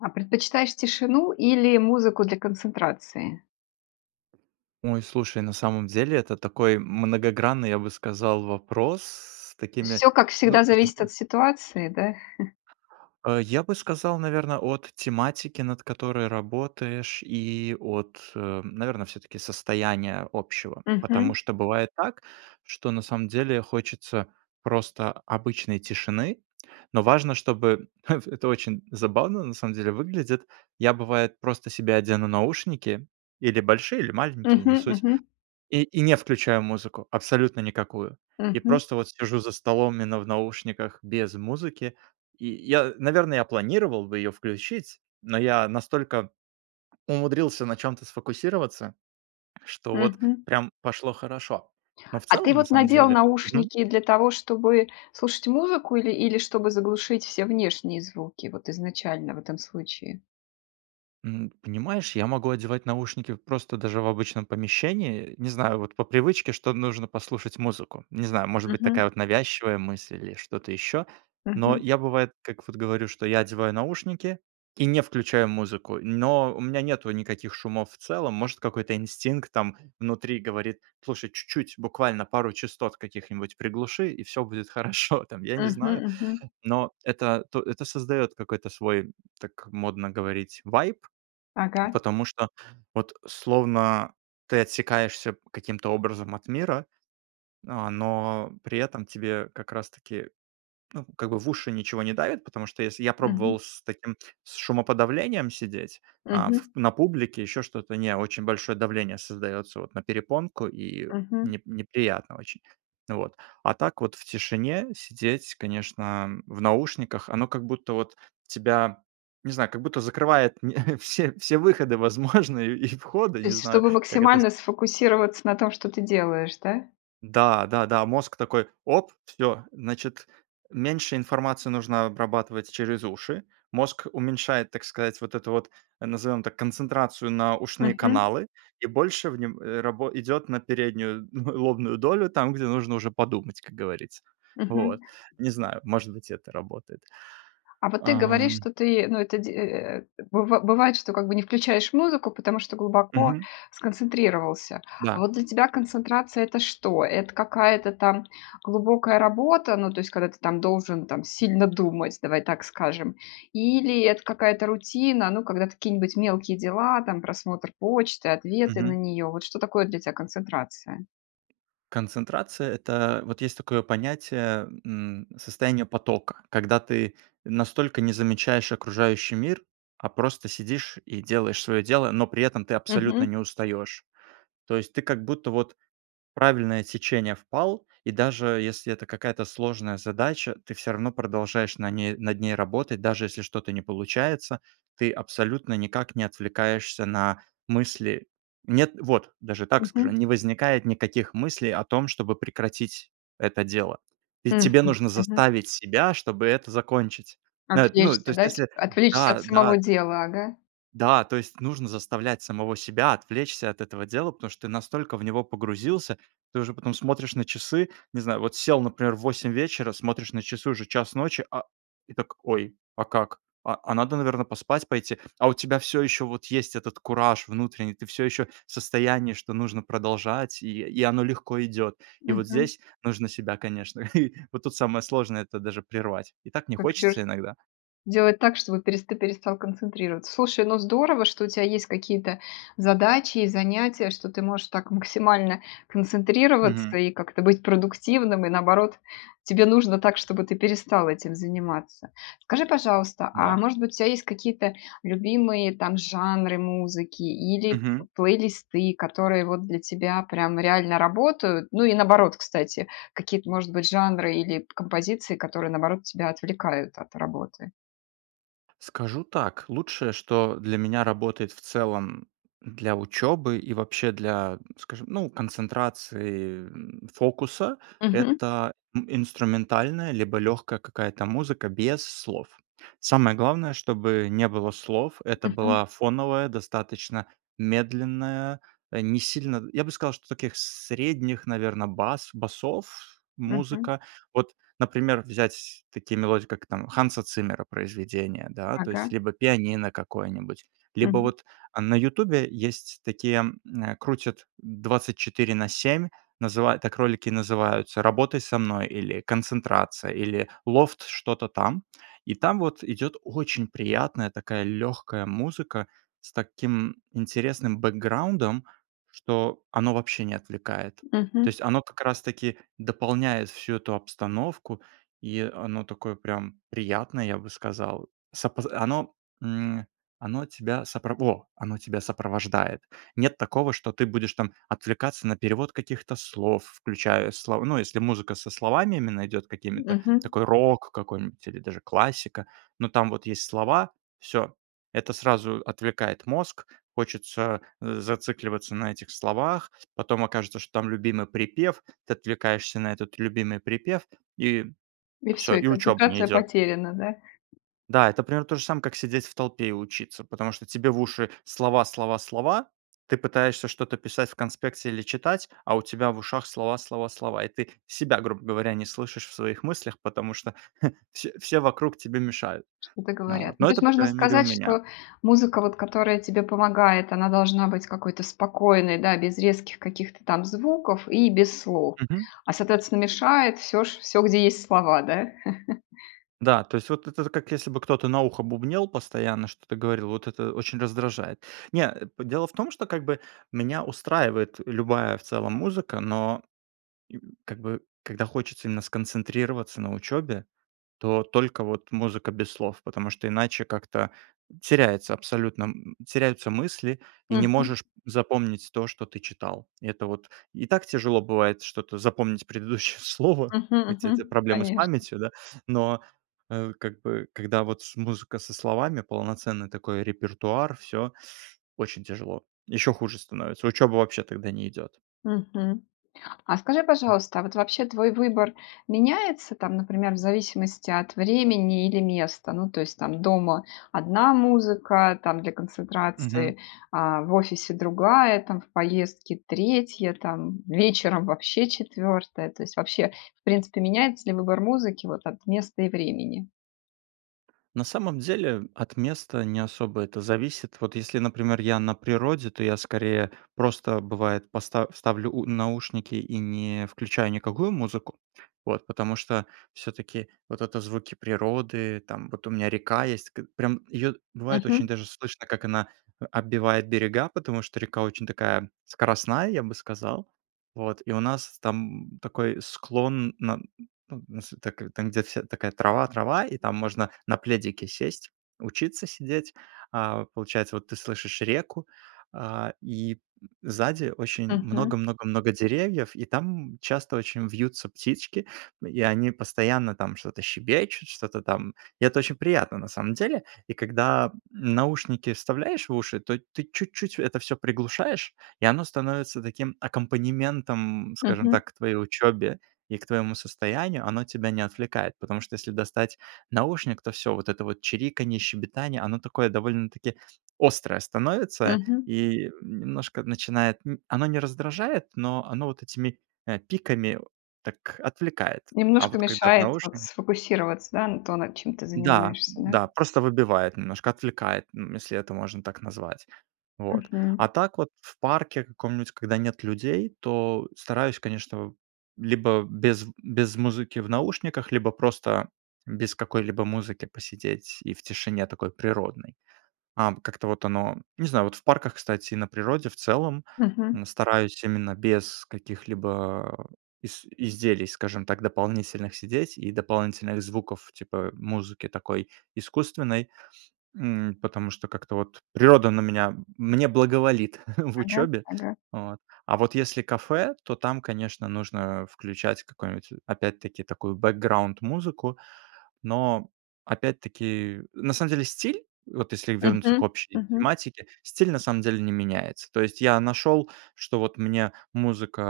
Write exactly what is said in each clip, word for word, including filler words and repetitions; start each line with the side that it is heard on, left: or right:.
left: А предпочитаешь тишину или музыку для концентрации?
right: Ой, слушай, на самом деле это такой многогранный, я бы сказал, вопрос, с такими,
left: Всё, как
right: ну
left: всегда, зависит от
right: [unintelligible]
left: ситуации, да?
right: А, я бы сказал, наверно, от тематики, над которой работаешь, и от, а, наверно, всё-таки состояния общего. Потому
left: Мгм.
right: что бывает так, что на самом деле хочется просто обычной тишины. Но важно, чтобы в это очень забавно на самом деле выглядит. Я бывает просто себе одену наушники. Или большие, или маленькие, не
left: Мгм
right: суть.
left: мгм.
right: И и не включаю музыку, абсолютно никакую. И
left: Мгм.
right: просто вот сижу за столом именно в наушниках без музыки. И я наверно, я планировал бы ее включить, но я настолько умудрился на чём-то сфокусироваться, что вот
left: Мгм.
right: прям пошло хорошо. Но в
left: А ты
right: целом, на
left: вот
right: самом
left: надел
right: деле мгм.
left: наушники для того, чтобы слушать музыку или или чтобы заглушить все внешние звуки, вот изначально, в этом случае?
right: М, понимаешь, я могу одевать наушники просто даже в обычном помещении. Не знаю, вот по привычке, что нужно послушать музыку. Не знаю, может быть
left: Мгм.
right: такая вот навязчивая мысль, или что-то еще. Но
left: Мгм.
right: я бывает, как вот говорю, что я одеваю наушники, и не включаю музыку, но у меня нету никаких шумов в целом. Может какой-то инстинкт там внутри говорит: "Слушай, чуть-чуть, буквально пару частот каких-нибудь приглуши, и всё будет хорошо" там, я не
left: Мгм
right: знаю.
left: мгм.
right: Но это т это создает какой-то свой, так модно говорить, вайб.
left: Ага.
right: Потому что, вот словно ты отсекаешься каким-то образом от мира, а, но при этом тебе как раз таки, ну, как бы в уши ничего не давит, потому что если Я
left: Мгм.
right: пробовал с таким с шумоподавлением сидеть, а
left: Мгм.
right: в на публике, ещё что-то- не, очень большое давление создаётся вот на перепонку, и
left: Мгм.
right: не неприятно очень. Вот. А так вот в тишине сидеть конечно в наушниках, оно как будто вот тебя, не знаю, как будто закрывает не все все выходы возможные и входы,
left: То
right: не
left: есть
right: знаю,
left: чтобы
right: как это с
left: максимально сфокусироваться на том, что ты делаешь, да?
right: Да, да да. Мозг такой: "Оп, всё". Значит, меньше информации нужно обрабатывать через уши. Мозг уменьшает, так сказать, вот эту вот, назовем так, концентрацию на ушные
left: Мгм.
right: каналы, и больше в нём, э, рабо идет на переднюю, ну, лобную долю там, где нужно уже подумать, как говорится.
left: Мгм.
right: Вот. Не знаю, может быть это работает.
left: А вот ты говоришь,
right: Ам
left: что ты, ну это де э, быва бывает, что как бы не включаешь музыку, потому что глубоко
right: Мгм.
left: сконцентрировался. А
right: Да.
left: вот для тебя концентрация- это что? Это какая-то там глубокая работа, ну то есть когда ты там должен там сильно думать, давай так скажем. Или это какая-то рутина, ну, когда какие-нибудь мелкие дела, там, просмотр почты, ответы на
right: Мгм.
left: нее. Вот что такое для тя концентрация?
right: Концентрация- это вот есть такое понятие, м, состояние потока. Когда ты настолько не замечаешь окружающий мир, а просто сидишь и делаешь свое дело, но при этом ты абсолютно
left: Мгм.
right: не устаешь. То есть ты как будто вот правильное течение впал, и даже если это какая-то сложная задача, ты всё равно продолжаешь на ней над ней работать, даже если что-то не получается, ты абсолютно никак не отвлекаешься на мысли. Нет. Вот, даже так скажу,
left: Мгм.
right: не возникает никаких мыслей о том, чтобы прекратить это дело. Ведь
left: Мгм
right: тебе нужно
left: мгм.
right: заставить себя, чтобы это закончить. Нет, ну, то
left: Отвлечься,
right: есть
left: да, типа.
right: если
left: Отвлечься от
right: Да
left: самого
right: да т
left: дела. Ага.
right: Да, то есть нужно заставлять самого себя отвлечься от этого дела, потому что ты настолько в него погрузился. Ты уже потом смотришь на часы. Не знаю, вот сел, например, в восемь вечера, смотришь на часы, уже час ночи, а, и так: "Ой, а как? А а надо наверно поспать пойти?" А у тебя всё еще вот есть этот кураж внутренний, ты всё еще в состоянии, что нужно продолжать и и оно легко идет. И вот
left: Мгм.
right: здесь нужно себя конечно Вот тут самое сложное это даже прервать. И так не
left: А где ж
right: хочется иногда.
left: Делать так, чтобы пересты перестал концентрироваться. Слушай, ну здорово, что у тя есть какие-то задачи и занятия, что ты можешь так максимально концентрироваться,
right: Мгм.
left: и как-то быть продуктивным. И, наоборот, тебе нужно так, чтобы ты перестал этим заниматься. Скажи, пожалуйста,
right: Да.
left: а может быть у тя есть какие-то любимые там жанры музыки или
right: Мгм.
left: плейлисты, которые вот для тебя прям реально работают? Ну и, наоборот, кстати, какие-то может быть жанры или композиции, которые наоборот тебя отвлекают от работы?
right: Скажу так: лучшее, что для меня работает в целом для учёбы и вообще для, скажем, ну концентрации, м, фокуса-
left: Мгм.
right: это ин инструментальная либо лёгкая какая-то музыка без слов. Самое главное, чтобы не было слов. Это
left: Мгм.
right: была фоновая, достаточно медленная, а, не сильно Я бы сказал, что таких средних, наверно, бас басов,
left: Мгм.
right: музыка. Вот, например, взять такие мелодии, как там Ханса Циммера произведения, да, то есть
left: Ага.
right: либо пианино какое-нибудь, либо
left: Мгм.
right: вот, а, на "Ютубе" есть такие, эм, крутят двадцать четыре на семь, называют так ролики и называются "Работай со мной", или "Концентрация", или "Лофт", что-то там. И там вот идёт очень приятная такая лёгкая музыка с таким интересным бэкграундом, что оно вообще не отвлекает. То
left: Мгм.
right: есть оно как раз-таки дополняет всю эту обстановку, и оно такое прям приятное, я бы сказал. С опоз оно, м, оно тебя сопро Во! Оно тебя сопровождает. Нет такого, что ты будешь там отвлекаться на перевод каких-то слов, включая слова ну, если музыка со словами именно идёт какими-то,
left: Мгм.
right: такой рок какой-нибудь или даже классика, но там вот есть слова- всё. Это сразу отвлекает мозг, хочется, э, зацикливаться на этих словах, потом окажется, что там любимый припев, ты отвлекаешься на этот любимый припев- и
left: И
right: всё,
left: всё, и
right: и учёба не
left: концентрация
right: идёт.
left: потеряна, да?
right: Да, это примерно то же самое, как сидеть в толпе и учиться. Потому что тебе в уши- слова слова слова, ты пытаешься что-то писать в конспекте или читать, а у тебя в ушах- слова слова слова. И ты себя, грубо говоря, не слышишь в своих мыслях, потому что все все вокруг тебе мешают.
left: Что-то
right: Ну вот.
left: говорят. Ну
right: Но
left: то есть
right: это, по
left: можно
right: крайней мере, у
left: сказать,
right: меня.
left: что музыка вот, которая тебе помогает, она должна быть какой-то спокойной, да, без резких каких-то там звуков и без слов.
right: Мгм.
left: А, соответственно, мешает всё ш всё, где есть слова, да?
right: Да, то есть вот это з как если бы кто-то на ухо бубнел постоянно, что-то говорил,- вот это очень раздражает. Не, а, п Дело в том, что как бы меня устраивает любая в целом музыка, но как бы когда хочется именно сконцентрироваться на учёбе, то только вот музыка без слов, потому что иначе как-то теряется абсолютно, м, теряются мысли, и не
left: Мгм.
right: можешь запомнить то, что ты читал. Это вот и так тяжело бывает что-то запомнить, предыдущее слово,
left: Мгм.
right: эти у тя
left: Мгм.
right: проблемы с
left: Конечно.
right: памятью, да. Но, э, как бы когда вот с музыка со словами, полноценный такой репертуар- всё очень тяжело. Ещё хуже становится. Учёба вообще тогда не идёт.
left: Мгм. А скажи, пожалуйста, а вот вообще твой выбор меняется там, например, в зависимости от времени или места? Ну то есть там дома- одна музыка там для
right: Мгм.
left: концентрации, а в офисе- другая там, в поездке- третья там, вечером вообще- четвёртая, то есть вообще, в принципе, меняется ли выбор музыки вот от места и времени?
right: На самом деле, от места не особо это зависит. Вот если, например, я на природе, то я скорее просто, бывает, поста ставлю у наушники и не включаю никакую музыку. Вот. Потому что всё-таки вот это звуки природы, там, вот у меня река есть. К прям, ее бывает очень
left: Мгм.
right: даже слышно, как она о отбивает берега, потому что река очень такая скоростная, я бы сказал. Вот. И у нас там такой склон, нас так там, где вся такая трава-трава, и там можно на пледике сесть, учиться сидеть. А, получается, вот ты слышишь реку, а, и сзади очень
left: Мгм.
right: много-много-много деревьев, и там часто очень вьются птички, и они постоянно там что-то щебечут, что-то там. И это очень приятно, на самом деле. И когда наушники вставляешь в уши, то ты чуть-чуть это всё приглушаешь, и оно становится таким аккомпанементом, м, скажем
left: Мгм.
right: так, к твоей учебе, и к твоему состоянию. Оно тебя не отвлекает, потому что, если достать наушник, то всё вот это вот чириканье, щебетание, оно такое довольно-таки острое становится
left: Мгм.
right: и, немножко начинает н Оно не раздражает, но оно вот этими, э, пиками, так отвлекает. А
left: Немножко
right: вот когда в
left: мешает вот
right: наушнике
left: сфокусироваться, да, н то, над чем ты
right: Да,
left: занимаешься, да?
right: да, просто выбивает немножко, отвлекает, эм, если это можно так назвать. Вот. А
left: Мгм.
right: так вот в парке каком-нибудь, когда нет людей, то стараюсь, конечно, либо без без музыки в наушниках, либо просто без какой-либо музыки посидеть и в тишине такой природной. Ам, как-то вот оно Не знаю, вот в парках, кстати, и на природе в целом,
left: Мгм.
right: м, стараюсь именно без каких-либо ис изделий, скажем так, дополнительных сидеть, и дополнительных звуков, типа, музыки такой искусственной, м, потому что как-то вот природа на меня мне благоволит в
left: Ага
right: учебе.
left: ага.
right: Вот. А вот если кафе, то там, конечно, нужно включать какую-нибудь опять-таки такую бэкграунд музыку. Но, опять-таки, на самом деле, стиль, вот если вернуться к
left: Мгм,
right: общей
left: мгм.
right: тематике, стиль, на самом деле, не меняется. То есть, я нашел, что вот мне музыка,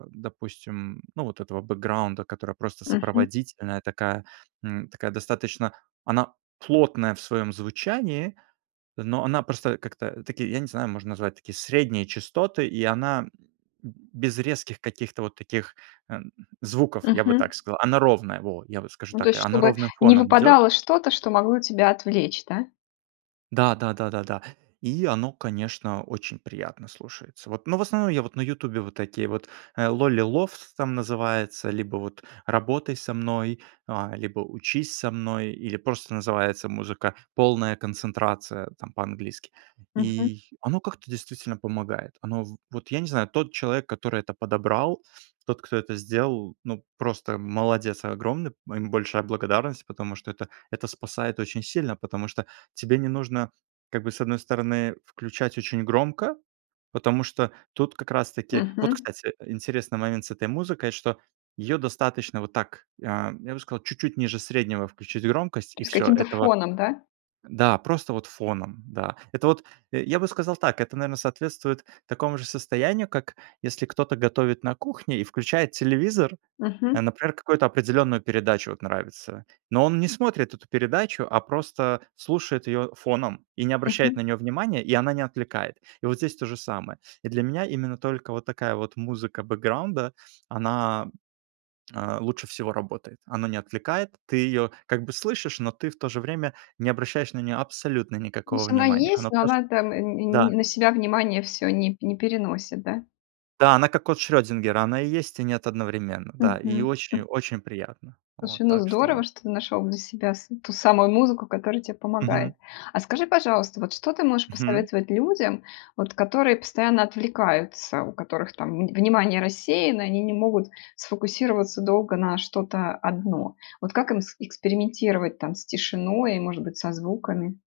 right: а, допустим, ну вот этого бэкграунда, которая просто
left: Мгм.
right: сопроводительная, такая, эм, такая достаточно Она плотная в своем звучании, но она просто как-то, такие, я не знаю, можно назвать такие средние частоты, и она б без резких каких-то вот таких, эм, звуков, я бы
left: Мгм.
right: так сказал. Она ровная, во. Я вот скажу
left: Ну, то
right: так:
left: есть
right: она
left: чтобы
right: ровным
left: не
right: фоном идет.
left: выпадало что-то, что могло тебя отвлечь, да?
right: Да да да да да. И оно, конечно, очень приятно слушается. Вот. Но в основном я вот на "Ютубе" вот такие вот, э, lolly love там называется, либо вот "работай со мной", а, либо "учись со мной", или просто называется "музыка полная концентрация" там по-английски.
left: Мгм.
right: И оно как-то действительно помогает. Оно в вот я не знаю, тот человек, который это подобрал, тот, кто это сделал, ну просто молодец огромный, м, ему большая благодарность, потому что это это спасает очень сильно. Потому что тебе не нужно как бы, с одной стороны, включать очень громко. Потому что тут как раз-таки Вот,
left: Мгм.
right: кстати, интересный момент с этой музыкой, что её достаточно вот так, а, я бы сказал, чуть-чуть ниже среднего включить громкость-
left: То
right: и
left: есть
right: всё,
left: каким-то
right: этого
left: фоном, да?
right: Да, просто вот фоном, да. Это вот, э, я бы сказал так, это наверно соответствует такому же состоянию, как если кто-то готовит на кухне и включает телевизор, э,
left: Мгм.
right: например, какую-то определенную передачу- вот нравится. Но он не смотрит эту передачу, а просто слушает её фоном и не обращает на
left: Мгм.
right: неё внимания, и она не отвлекает. И вот здесь то же самое. И для меня именно только вот такая вот музыка бэкграунда, она, а, лучше всего работает. Она не отвлекает, ты её как бы слышишь, но ты в то же время не обращаешь на неё абсолютно никакого
left: тсть она
right: внимания. Она
left: есть, но
right: просто
left: она там н не
right: Да.
left: н на себя внимание всё не п не переносит, да?
right: Да она как кот Шрёдингера, она и есть, и нет одновременно,
left: Мгм,
right: да, и
left: хм.
right: очень-очень приятно. Вот,
left: Слушай, ну
right: так
left: здорово,
right: что
left: что ты нашел для себя с ту самую музыку, которая те
right: Мгм.
left: помогает. А скажи, пожалуйста, вот что ты можешь
right: Хм.
left: посоветовать людям, вот которые постоянно отвлекаются, у которых, там вн внимание рассеяно, и они не могут сфокусироваться долго на что-то одно. Вот как им с экспериментировать, там с тишиной, и может быть со звуками?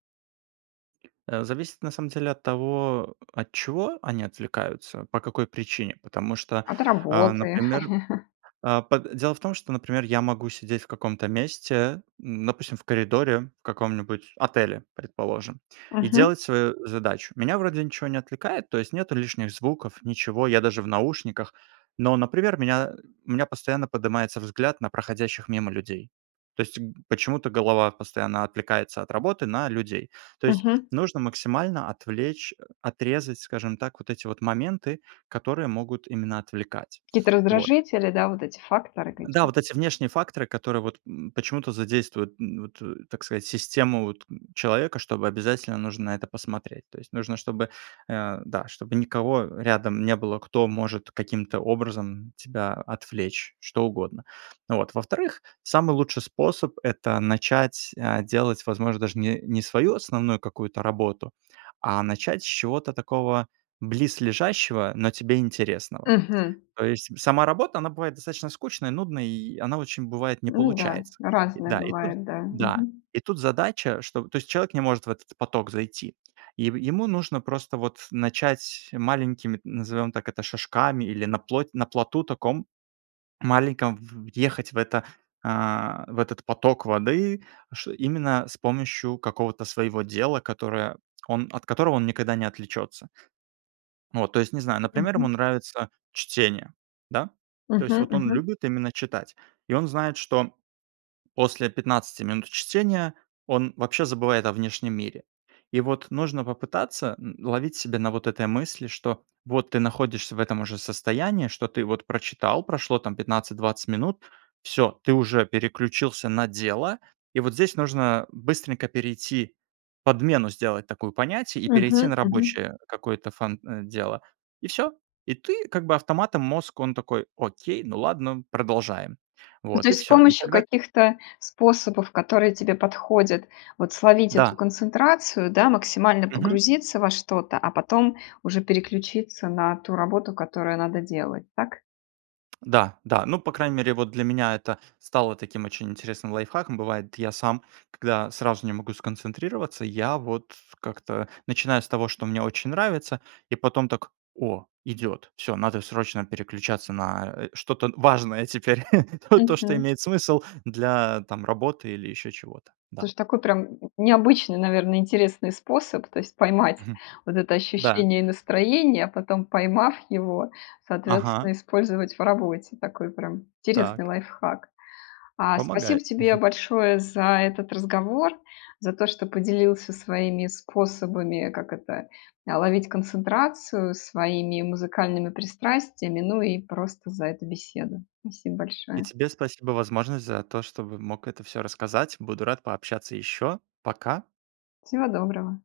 right: Э, зависит, на самом деле, от того, от чего они отвлекаются, по какой причине. Потому что,
left: От
right: а,
left: работы.
right: например, а, по дело в том, что, например, я могу сидеть в каком-то месте, допустим, в коридоре, в каком-нибудь отеле, предположим, и
left: Мгм.
right: делать свою задачу. Меня вроде ничего не отвлекает, то есть, нету лишних звуков, ничего, я даже в наушниках, но, например, у меня у меня постоянно поднимается взгляд на проходящих мимо людей. То есть г почему-то голова постоянно отвлекается от работы на людей. То есть,
left: Мгм.
right: нужно максимально отвлечь, отрезать, скажем так, вот эти вот моменты, которые могут именно отвлекать.
left: Какие-то
right: Вот.
left: раздражители, да, вот эти факторы,
right: Да,
left: какие.
right: вот эти внешние факторы, которые, вот, эм, почему-то задействуют, м, вот, так сказать, систему, вот человека, чтобы обязательно нужно на это посмотреть. То есть нужно, чтобы, э, да, чтобы никого рядом не было, кто может каким-то образом тебя отвлечь, что угодно. Вот. Во-вторых, самый лучший способ- это начать, а, делать, возможно, даже не не свою основную какую-то работу, а начать с чего-то такого близлежащего, но тебе интересного.
left: Мгм.
right: То есть сама работа, она бывает достаточно скучной, нудной, и она очень бывает не
left: Ну да.
right: получается.
left: Разное
right: Да и тут
left: бывает. Да.
right: да,
left: Мгм.
right: и тут задача, что, то есть человек не может в этот поток зайти. И в ему нужно просто вот начать маленькими, назовем так это, шажками или на плоть на плоту таком маленьком в въехать в это, а, в этот поток воды, ш именно с помощью какого-то своего дела, которое он от которого он никогда не отвлечется. Вот, то есть не знаю,
left: М
right: например, ему
left: мгм.
right: нравится чтение, да? То есть
left: Мгм
right: вот он
left: мгм.
right: любит именно читать и он знает, что после пятнадцать минут чтения он вообще забывает о внешнем мире. И вот нужно попытаться н ловить себя на вот этой мысли, что вот ты находишься в этом уже состоянии, что ты вот прочитал, прошло там пятнадцать двадцать минут, всё ты уже переключился на дело, и вот здесь нужно быстренько перейти, подмену сделать такую понятий, и
left: Мгм
right: перейти на
left: мгм.
right: рабочее какое-то фан э, дело И всё. И ты как бы автоматом мозг, он такой окей, ну ладно, продолжаем.
left: Ну, то
right: Вот и
left: есть с
right: всё. И
left: помощью
right: тогда
left: каких-то способов, которые тебе подходят, вот словить эту
right: Да.
left: концентрацию, да, максимально
right: Мгм.
left: погрузиться во что-то, а потом уже переключиться на ту работу, которую надо делать, так?
right: Да да. Ну по крайней мере вот для меня это стало таким очень интересным лайфхаком. Бывает, я сам, когда сразу не могу сконцентрироваться, я вот как-то начиная с того, что мне очень нравится и потом так: "О, идет! Всё, надо срочно переключаться на, э, что-то важное теперь." Ну то, что
left: Мгм.
right: имеет смысл для, там работы, или еще чего-то, да.
left: Слушай, такой прям н необычный, наверное, интересный способ, то есть поймать
right: Мгм.
left: вот это
right: Да.
left: ощущение и настроение, а потом, поймав его,
right: Ага.
left: соответственно, использовать в работе. Такой прям интересный
right: Так.
left: лайфхак. А, спасибо
right: Помогает.
left: тебе большое за этот разговор, за то, что поделился своими способами, как это, а, ловить концентрацию, своими музыкальными пристрастиями, ну и просто за эту беседу. Спасибо
right: И
left: большое!
right: тебе спасибо возможность, за то, чтобы мог это всё рассказать. Буду рад пообщаться ещё. Пока.
left: Всего доброго!